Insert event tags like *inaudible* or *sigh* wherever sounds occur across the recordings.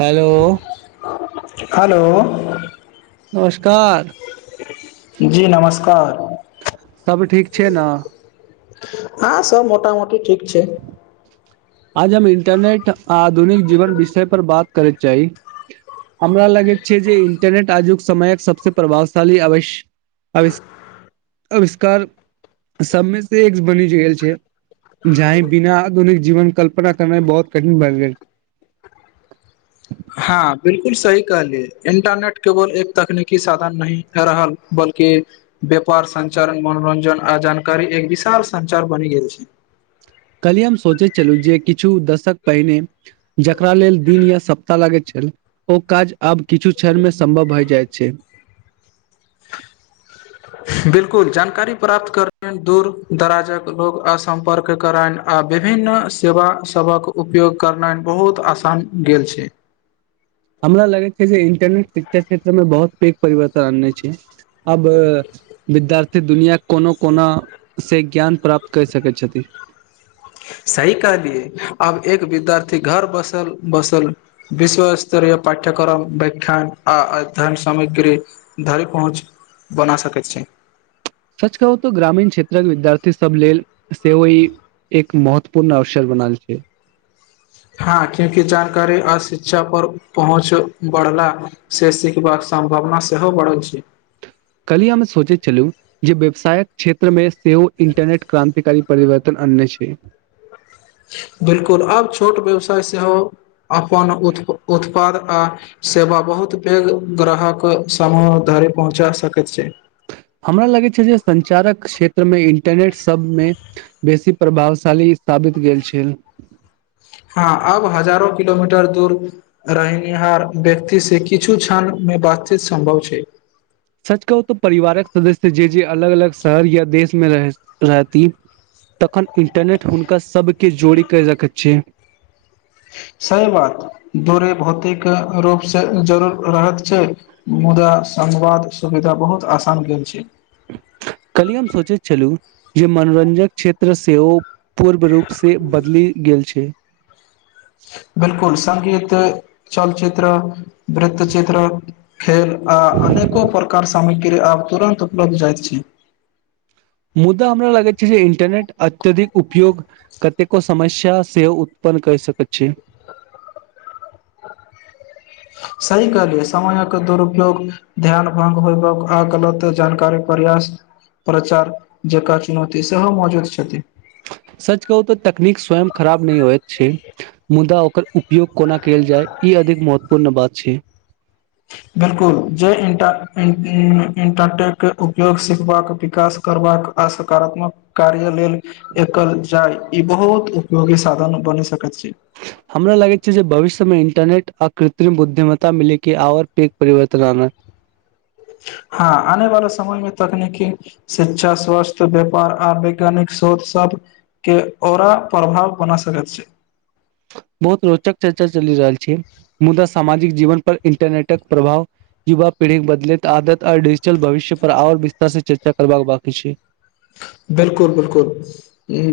Hello. Hello. नमस्कार। जी नमस्कार। सब ठीक छै न। हँ सब मोटा- मोटी ठीक। छै। आज हम इंटरनेट आ आधुनिक जीवन विषय पर बात करय चाही, हमरा लागैत छै जे इन्टरनेट आजुक समयक सबस प्रभावशाली आवि आविष् आविष्कार सबमे से एक बनि गेल छै जाहि बिना आधुनिक जीवन। कल्पना करनाय बहोत कठिन बैन गेल हाँ बिलकुल सही कहलिये इंटरनेट केवल एक तकनीकी साधन नहि रहल बल्कि व्यापार संचारण मनोरंजन आ जानकारी एक विशाल संचार बनि गेल छै। कली हम सोचैत छलु जे कि छु दशक पहिने जकरा लेल दिन या सप्ताह लागैत ओ काज आब किछु क्षण मे सम्भव भए जाइत छै। बिल्कुल जानकारी प्राप्त कर *unintelligible* दूर-दराजक लोग आसम्पर्क करैन आ विभिन्न सेवा सबक उपयोग करनाएन बहुत आसान गेल छै। हमरा लगैत छै जे इंटरनेट शिक्षा क्षेत्रमे बहुत पैघ परिवर्तन आननै छै। अब विद्या ते दुनिया कोनो कोना से ज्ञान प्राप्त कै सकै छथि। सही कहलियै आब एक विद्यार्थी घर बसल-बसल विश्व स्तरीय पाठ्यक्रम बैख्यान आ अध्ययन सामग्री धरि पहुँच बना सकैत छै। सच कहु तो ग्रामीण क्षे त्र विद्यार्थी सब लेल सेहो इ एक महत्वपूर्ण अवसर बनल छै। हाँ क्यूँकि जानकारी आ शिक्षा पर पहुँच बढ़ला से सिखबाक सम्भावना सेहो बढ़ल छै। कलि हम्मे सोचे छलु जे व्यवसायक क्षेत्र मे सेहो इन्टरनेट क्रान्तिकारी परिवर्तन आननै छै। बिलकुल आब छोट व्यवसाय सेहो अपन उत उत्पाद आ सेवा बहुत पैघ ग्राहक समूह धरे पहुँचा सकैत छै। हमरा लगै छै जे संचारक क्षेत्र मे इंटरनेट सब मे बेसी प्रभावशाली साबित गेल छैल। हाँ आब हजारो किलोमीटर दूर रहनिहार व्यक्ति से किछु क्षण मे बातचीत सम्भव छै। सच कहु तो परिवारक सदस्य जे-जे अलग-अलग शहर या देश मे रहै, रहति तखन इन्टरनेट हुनका सब के जोड़ी के रखैत छै। सैए बात दूरे भौतिक रूप से जरूर रहत छै, मुदा संवाद सुविधा बहुत असान भेल छै। कली हम सोचैत छलु जे मनोरंजक क्षेत्र सेहो पूर्व रूप से बदलि गेल छै। बिलकुल। संगीत, चलचित्र वृत्तचित्र खेल आ अनेको प्रकार सामग्री आब तुरन्त उपलब्ध जायत छी। मुद्दा हमरा लागैत छै जे इंटरनेट अत्यधिक उपयोग कतेको समस्या सेहो उत्पन्न कर सकैत छै। सही कहलियै समयक दुरुपयोग ध्यान भंग होयबाक आ गलत जानकारी प्रयास प्रचार जका चुनौती सेहो मौजूद छथि। सच कहू तो तकनीक स्वयं खराब नै होयत छै, मुदा ओकर उपयोग कोना कयल जाय ई अधिक महत्वपूर्ण बात छै। बिलकुल जे इंटा इन इन इंटाटेक के उपयोग सिखबाक, विकास करबाक आ सकारात्मक कार्य लेल एकल जाय ई बहुत उपयोगी साधन बनि सकैत छै। हमरा लगैत छै जे भविष्यमे इंटरनेट आ कृत्रिम बुद्धिमत्ता मिलय के और पैघ परिवर्तन आनत। हाँ आने वाला समय मे तकनीकी शिक्षा, स्वास्थ्य, व्यापार आ वैज्ञानिक शोध सबके औरा प्रभाव बना सकैत छै। बहुत रोचक चर्चा चलि रहल छै, मुद्दा सामाजिक जीवन पर इंटरनेटक प्रभाव युवा पीढ़ी के बदलैत आदत आ डिजिटल भविष्य पर और विस्तार से चर्चा करबाक बाकी छै। बिलकुल बिलकुल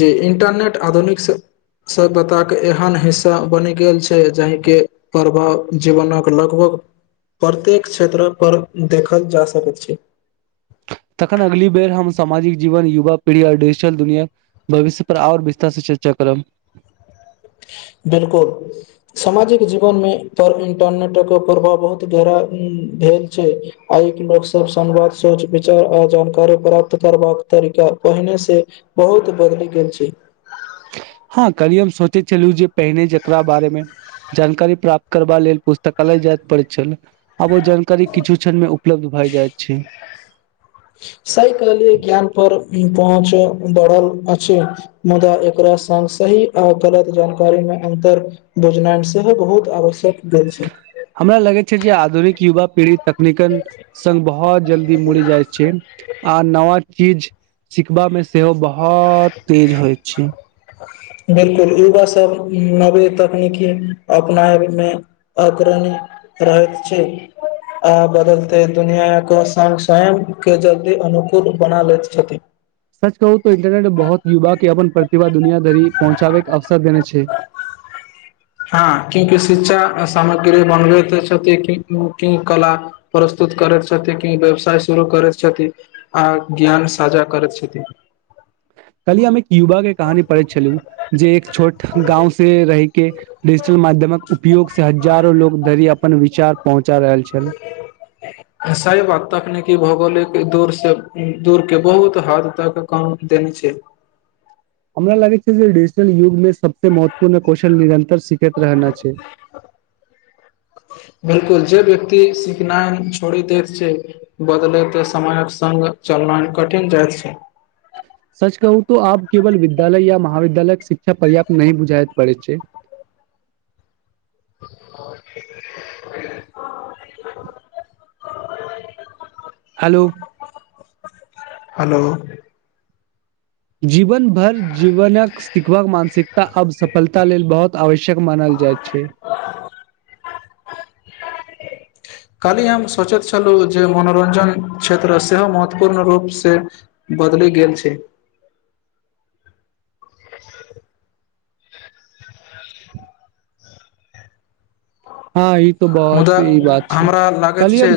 जी इंटरनेट आधुनिक सभ्यताके एहन हिस्सा बनि गेल छै जाहिके प्रभाव जीवनक लगभग प्रत्येक क्षेत्रपर देखल जा सकैत छै। तखन अगली बेर हम सामाजिक जीवन युवा पीढ़ी आओर डिजिटल दुनिया भविष्य पर आओर विस्तारसँ चर्चा करब बिलकुल सामाजिक जीवन मे पर इंटरनेटक प्रभाव बहुत गहरा भेल छै आइ के लोकसभ संवाद सोच विचार आ जानकारी प्राप्त करबाक तरीका पहिने से बहुत बदलि गेल छै हँ करी हम सोचे चल जे पहिने जकरा बारेमे जानकारी प्राप्त करबा लेल पुस्तकालय जाएत पड़ैत छल। आब ओ जानकारी किछु क्षण मे उपलब्ध भाए जायत छै। सही कहलियै ज्ञान पर पहुँच बढ़ल अछि मुदा एकरा सङ्ग सही आ गलत जानकारी मे अन्तर बुझनाइ सेहो बहुत आवश्यक भेल छै हमरा लगै छै जे आधुनिक युवा पीड़ तकनीकल सघ बहुत जल्दी मुड़ जाय छै आ नवा चीज सिखबामे से ओ बहुत तेज हो छै। बिलकुल युवा सभ नवी तकनीकी अपनाय मे अग्रणी रहैत छै आ बदलते दुनिआके स्वयं के जल्दी अनुकूल बना लैत छथिन। कहू त इन्टरनेट बहुत युवा के अपन प्रतिभा दुनिया धरि पहुँचाबैके अवसर देने छै। हँ क्यूंकि शिक्षा सामग्री बनबैत छथिन कला प्रस्तुत करैत छथिन क व्यवसाय शुरू करैत छथिन आ ज्ञान साझा करैत छथिन। कहलियै हम एक युवा के कहानी पढ़ैत छलहु जे एक छोट गाँंव से रहिके डिजिटल माध्यमक उपयोग से हजारो लोग धरि अपन विचार पहुँचा रहल छल कि भौगोलिक दूर दूरके बहुत हद तक काम देने छै हमरा लागै छै जे डिजिटल युगमे सबसँे महत्वपूर्ण कौशल निरन्तर सिखैत रहना छै। बिलकुल जे व्यक्ति सिखनाइ छोड़ि दैत छै बदलैत समयक सङ्ग चलनाइ कठिन जाइत छै। सच कहू तो आब केवल विद्यालय या महाविद्यालयके शिक्षा पर्याप्त नहिह बुझााय पड़ै छै। *unintelligible* हेलो हेलो जीवन भर जीवनक श देखभ मानसिकता अब सफलता लेल बहुत आवश्यक मानल जाइ छै। काल्हि हम सोचैत छलहुँ जे मनोरञ्जन क्षेत्र सेहो महत्वपूर्ण रूपसँ बदलि गेल छै। हँ ई त बहुत मुदा ई बात छै कलियियम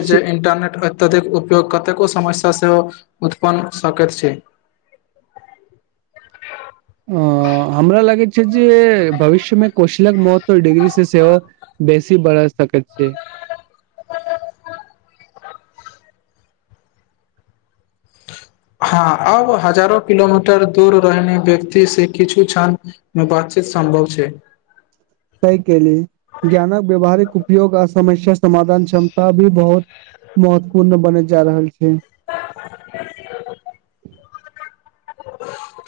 धिक उपयोग कतेको समस्या सेहो उत्पन्न सकैत छै आ हमरा लगैत छै जे भविष्यमे कौशलक महत्व डिग्री से सेहो बेसी बढ़ सकैत छै। हँ अब हजारो किलोमीटर दूर रहने व्यक्ति से किछु क्षण मे बातचीत सम्भव छै। सहि केेली ज्ञानक व्यावहारिक उपयोग आ समस्या समाधान क्षमता भी बहुत महत्वपूर्ण बन जा रहल छै। *unintelligible*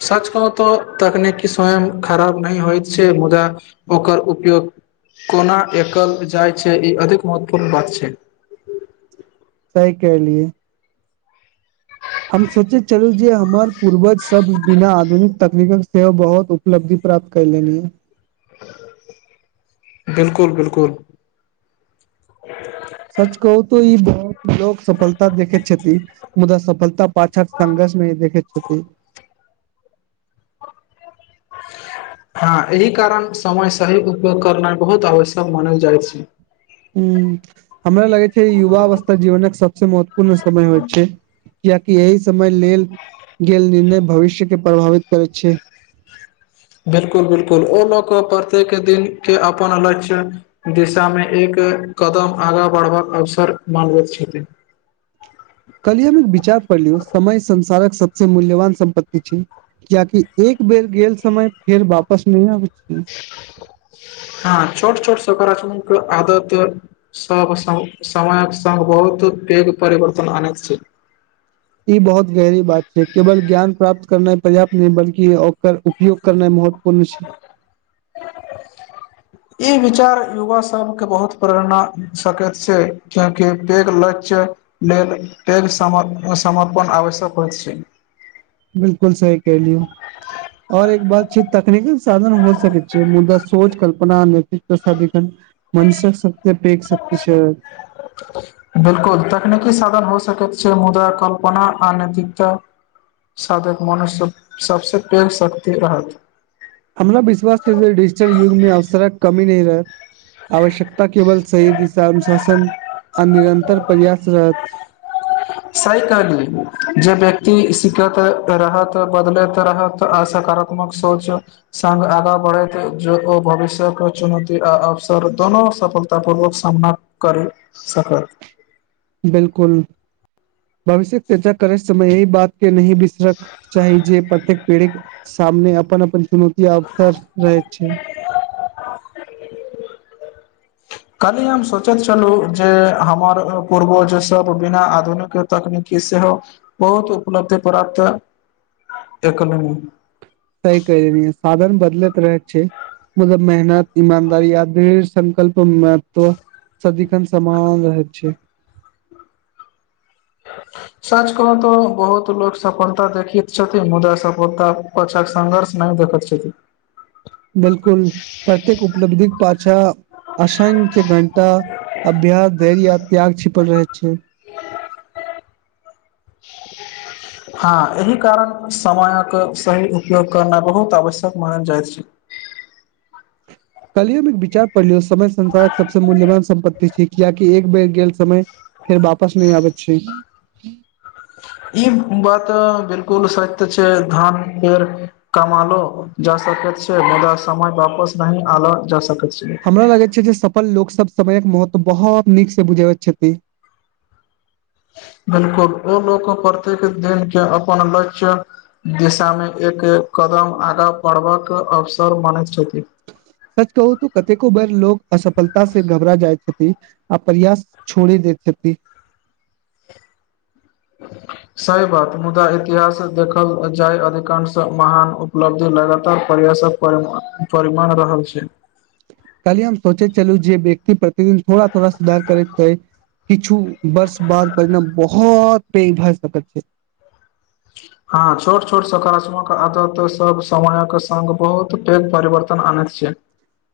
सच कहहु तऽ तकनीकी स्वयं खराब नहि होइत छै मुदा ओकर उपयोग कोना एकल जाइत छै ई अधिक महत्वपूर्ण बात छै। कलियए हम सोचे चलू जे हमर पूर्वज सब बिना आधुनिक तकनीकल सेवा बहुत उपलब्धि प्राप्त कयलनि ये बिलकुल बिलकुल सच कहू तऽ ई लोको सफलता देखैत छथि मुदा सफलता पा्ात संघर्ष मे देखेत *unintelligible* हँ, एहि कारण समय सही उपयोग करनाइ, बहुत आवश्यक मानल जाइ छै। ह, हमरा लागै ये युवा अवस्था जीवनक सब से मत पूर्ण समय होइत छै कियैकि एहि समय लेल गेल निर्णय भविष्यके प्रभावित करैत छै। बिलकुल- बिलकुल ओ लोक प्रत्येक दिन, के अपन अलग क्षेत्र दिशा मे एक कदम आगाँ बढ़बाक अवसर मानबैत छथिन। कलि हम एक विचार पढ़लियौ, समय संसारक सबसे मूल्यवान सम्पत्तति छै, कियाकि एक बेर गेल समय फेर वापस नहि आबै। छै हँ। छोट -छोट सकारात्मक आदत सब' समयक सग बहुत पैघ परिवर्तन आनैत छै। ई बहुत गहरी बात छै, केवल ज्ञान प्राप्त करनाइ पर्याप्त नहि, बल्कि ओकर उपयोग करना महत्वपूर्ण छै। ई विचार युवा सभके बहुत प्रेरणा द सकैत छै, कियाकि पैघ लक्ष लेल पैघ, सम समर्पन आवश्यक होइत छै। 'बिलकुल' सही क लियै, आओर एक बात छै, तकनीकल साधन हो सकै छै मुदा सोच कल्पना नैतिकत *unintelligible* मनुष्यशक सबसे पैध शक्ति छै। बिलकुल तकनीकी साधन हो सकैत छै, मुदा कल्पना अनैतिकता साधक मनुष्य सबस पैघ शक्ति रहत। हमरा विश्वास छै, डिजिटल युग मे अवसरक कमी नै रहै। आवश्यकता केवल सही दिशाानुशासन आ निरन्तर प्रयास रहत। सही कहलिय, जे व्यक्ति सिखैत रहत, बदलैत रहत, आ सकारात्मक सोच सङ्ग, आगा बढ़ैत जे लोकक आ भविष्यके चुनौती आ अवसर दोनो सफलता पूर्वक सामना करि सकत। 'बिलकुल' भविष्य चर्चा करे समय यही बात के नहि बिसरक चाही, जे प्रत्येक पीढ़ी सामने अपन अपन चुनौती, अवसर रहैत छै। कली हम सोचैत छलू जे, हमर पूर्वजसभ बिना आधुनिक तकनीकी सेहो बहुत उपलब्धि प्राप्त एकल। सही कहि देलियै, साधन बदलैत रहै छै, मतलब मेहनत 'इमानदारी' आदेश! संकल्प। महतत्व सदिखन, समाउल रहैत छै। सच कहु तऽ, बहुत लोक सफलता देखैत छथिन, मुदा सफलता पाछाक संघर्ष नहि देखैत छथिन। 'बिलकुल'प्रत्येक उपलब्धिक पाच अच्छ! असंख्य घटना, अभ्यास धैर या, त्याग छिपल रहै छै। हँ एहि कारण समयक सही उपयोग करनाइ, 'बहुत' आवश्यक मानल जाइत छै। काइल एक विचार पढ़लियौ, समय संसारक सबसे मूल्यवान सम्पत्ति छै, कियाकि, एक बेर गेल समय फेर वापस नहि आबैत छै। ई बात 'बिलकुल' सत्य छै, धान फेर कमैलो जा सकैत छै, मुदा समय वापस न आनल जा सकैत। छै हमरा लागैत छै जे, सफल लोक सब समयक महत्व बहोत नीक से बुझाबैत छथि। बिलकुल ओ लोक प्रत्येक दिनके अपन लक्ष्य दिशामे एक कदम आगाँ बढ़बक अवसर मानैत छथि। सच कहू तो कतेको बेर लोग असफलता से घबरा जाय छथि आ प्रयास छोड़ि दैत छथि। सही बात मुद्दा इतिहास देखल जाय अधिकांश महान उपलब्धि लगातार प्रयासक परिमा परिमाण रहै छै। कल्हि हम सोचैत छलू जे व्यक्ति प्रतिदिन थोड़ा-थोड़ा सुधार करतै किछु वर्ष बाद परिणाम बहोत पैघ भ सकैत छै। हँ, छोट -छोट सकारात्मक आदत सभ, समयक सङ्ग बहुत पैघ परिवर्तन आनैत छै।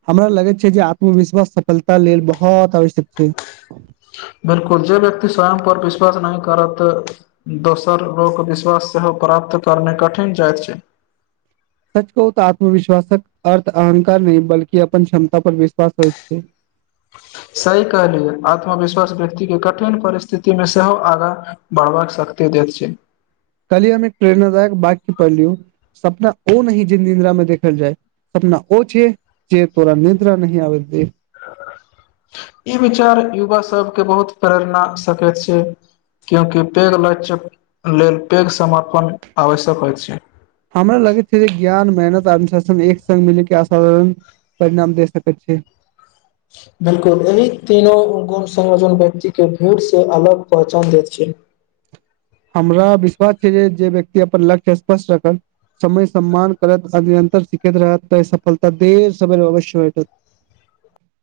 हमरा लगैत छै जे, आत्मविश्वास सफलता लेल बहुत आवश्यक छै। 'बिलकुल' जे व्यक्ति स्वयंपर विश्वास नहि करत, दोसर लोक विश्वास सेहो प्राप्त करना कठिन भ जाइत छै। सच कहू तऽ आत्मविश्वासक अर्थ अहंकार नै बल्कि अपन क्षमता पर विश्वास होय छै। सही कहलियै आत्मविश्वास व्यक्ति के कठिन परिस्थिति मे सेहो आगाँ बढ़बाक शक्ति दैत छै। कल्हि हम एक प्रेरणादायक वाक्य पढ़ लियौ सपना ओ नहि जे निद्रा में देखल जाय, सपना ओ छै जे तोरा निद्रा नहि आबे दे। इ विचार युवा सबके बहुत प्रेरणा सकैत छै, क्यूंकि पैघ लक्ष्य लेल पैघ समर्पण आवश्यक होयत छै। हमरा लगैत छै जे ज्ञान, मेहनत, अनुशासन एक संग मिल के असाधारण परिणाम दे सकैत छै। बिलकुल एहि तीनो गुण संरोजन व्यक्ति के भीड़ से अलग पहचान दैत छै। हमरा विश्वास छै जे, जे व्यक्ति अपन लक्ष्य स्पष्ट रखत, समय सम्मान करत आ निरन्तर सिखैत रहत तऽ सफलता देर सवेर अवश्य भेटत।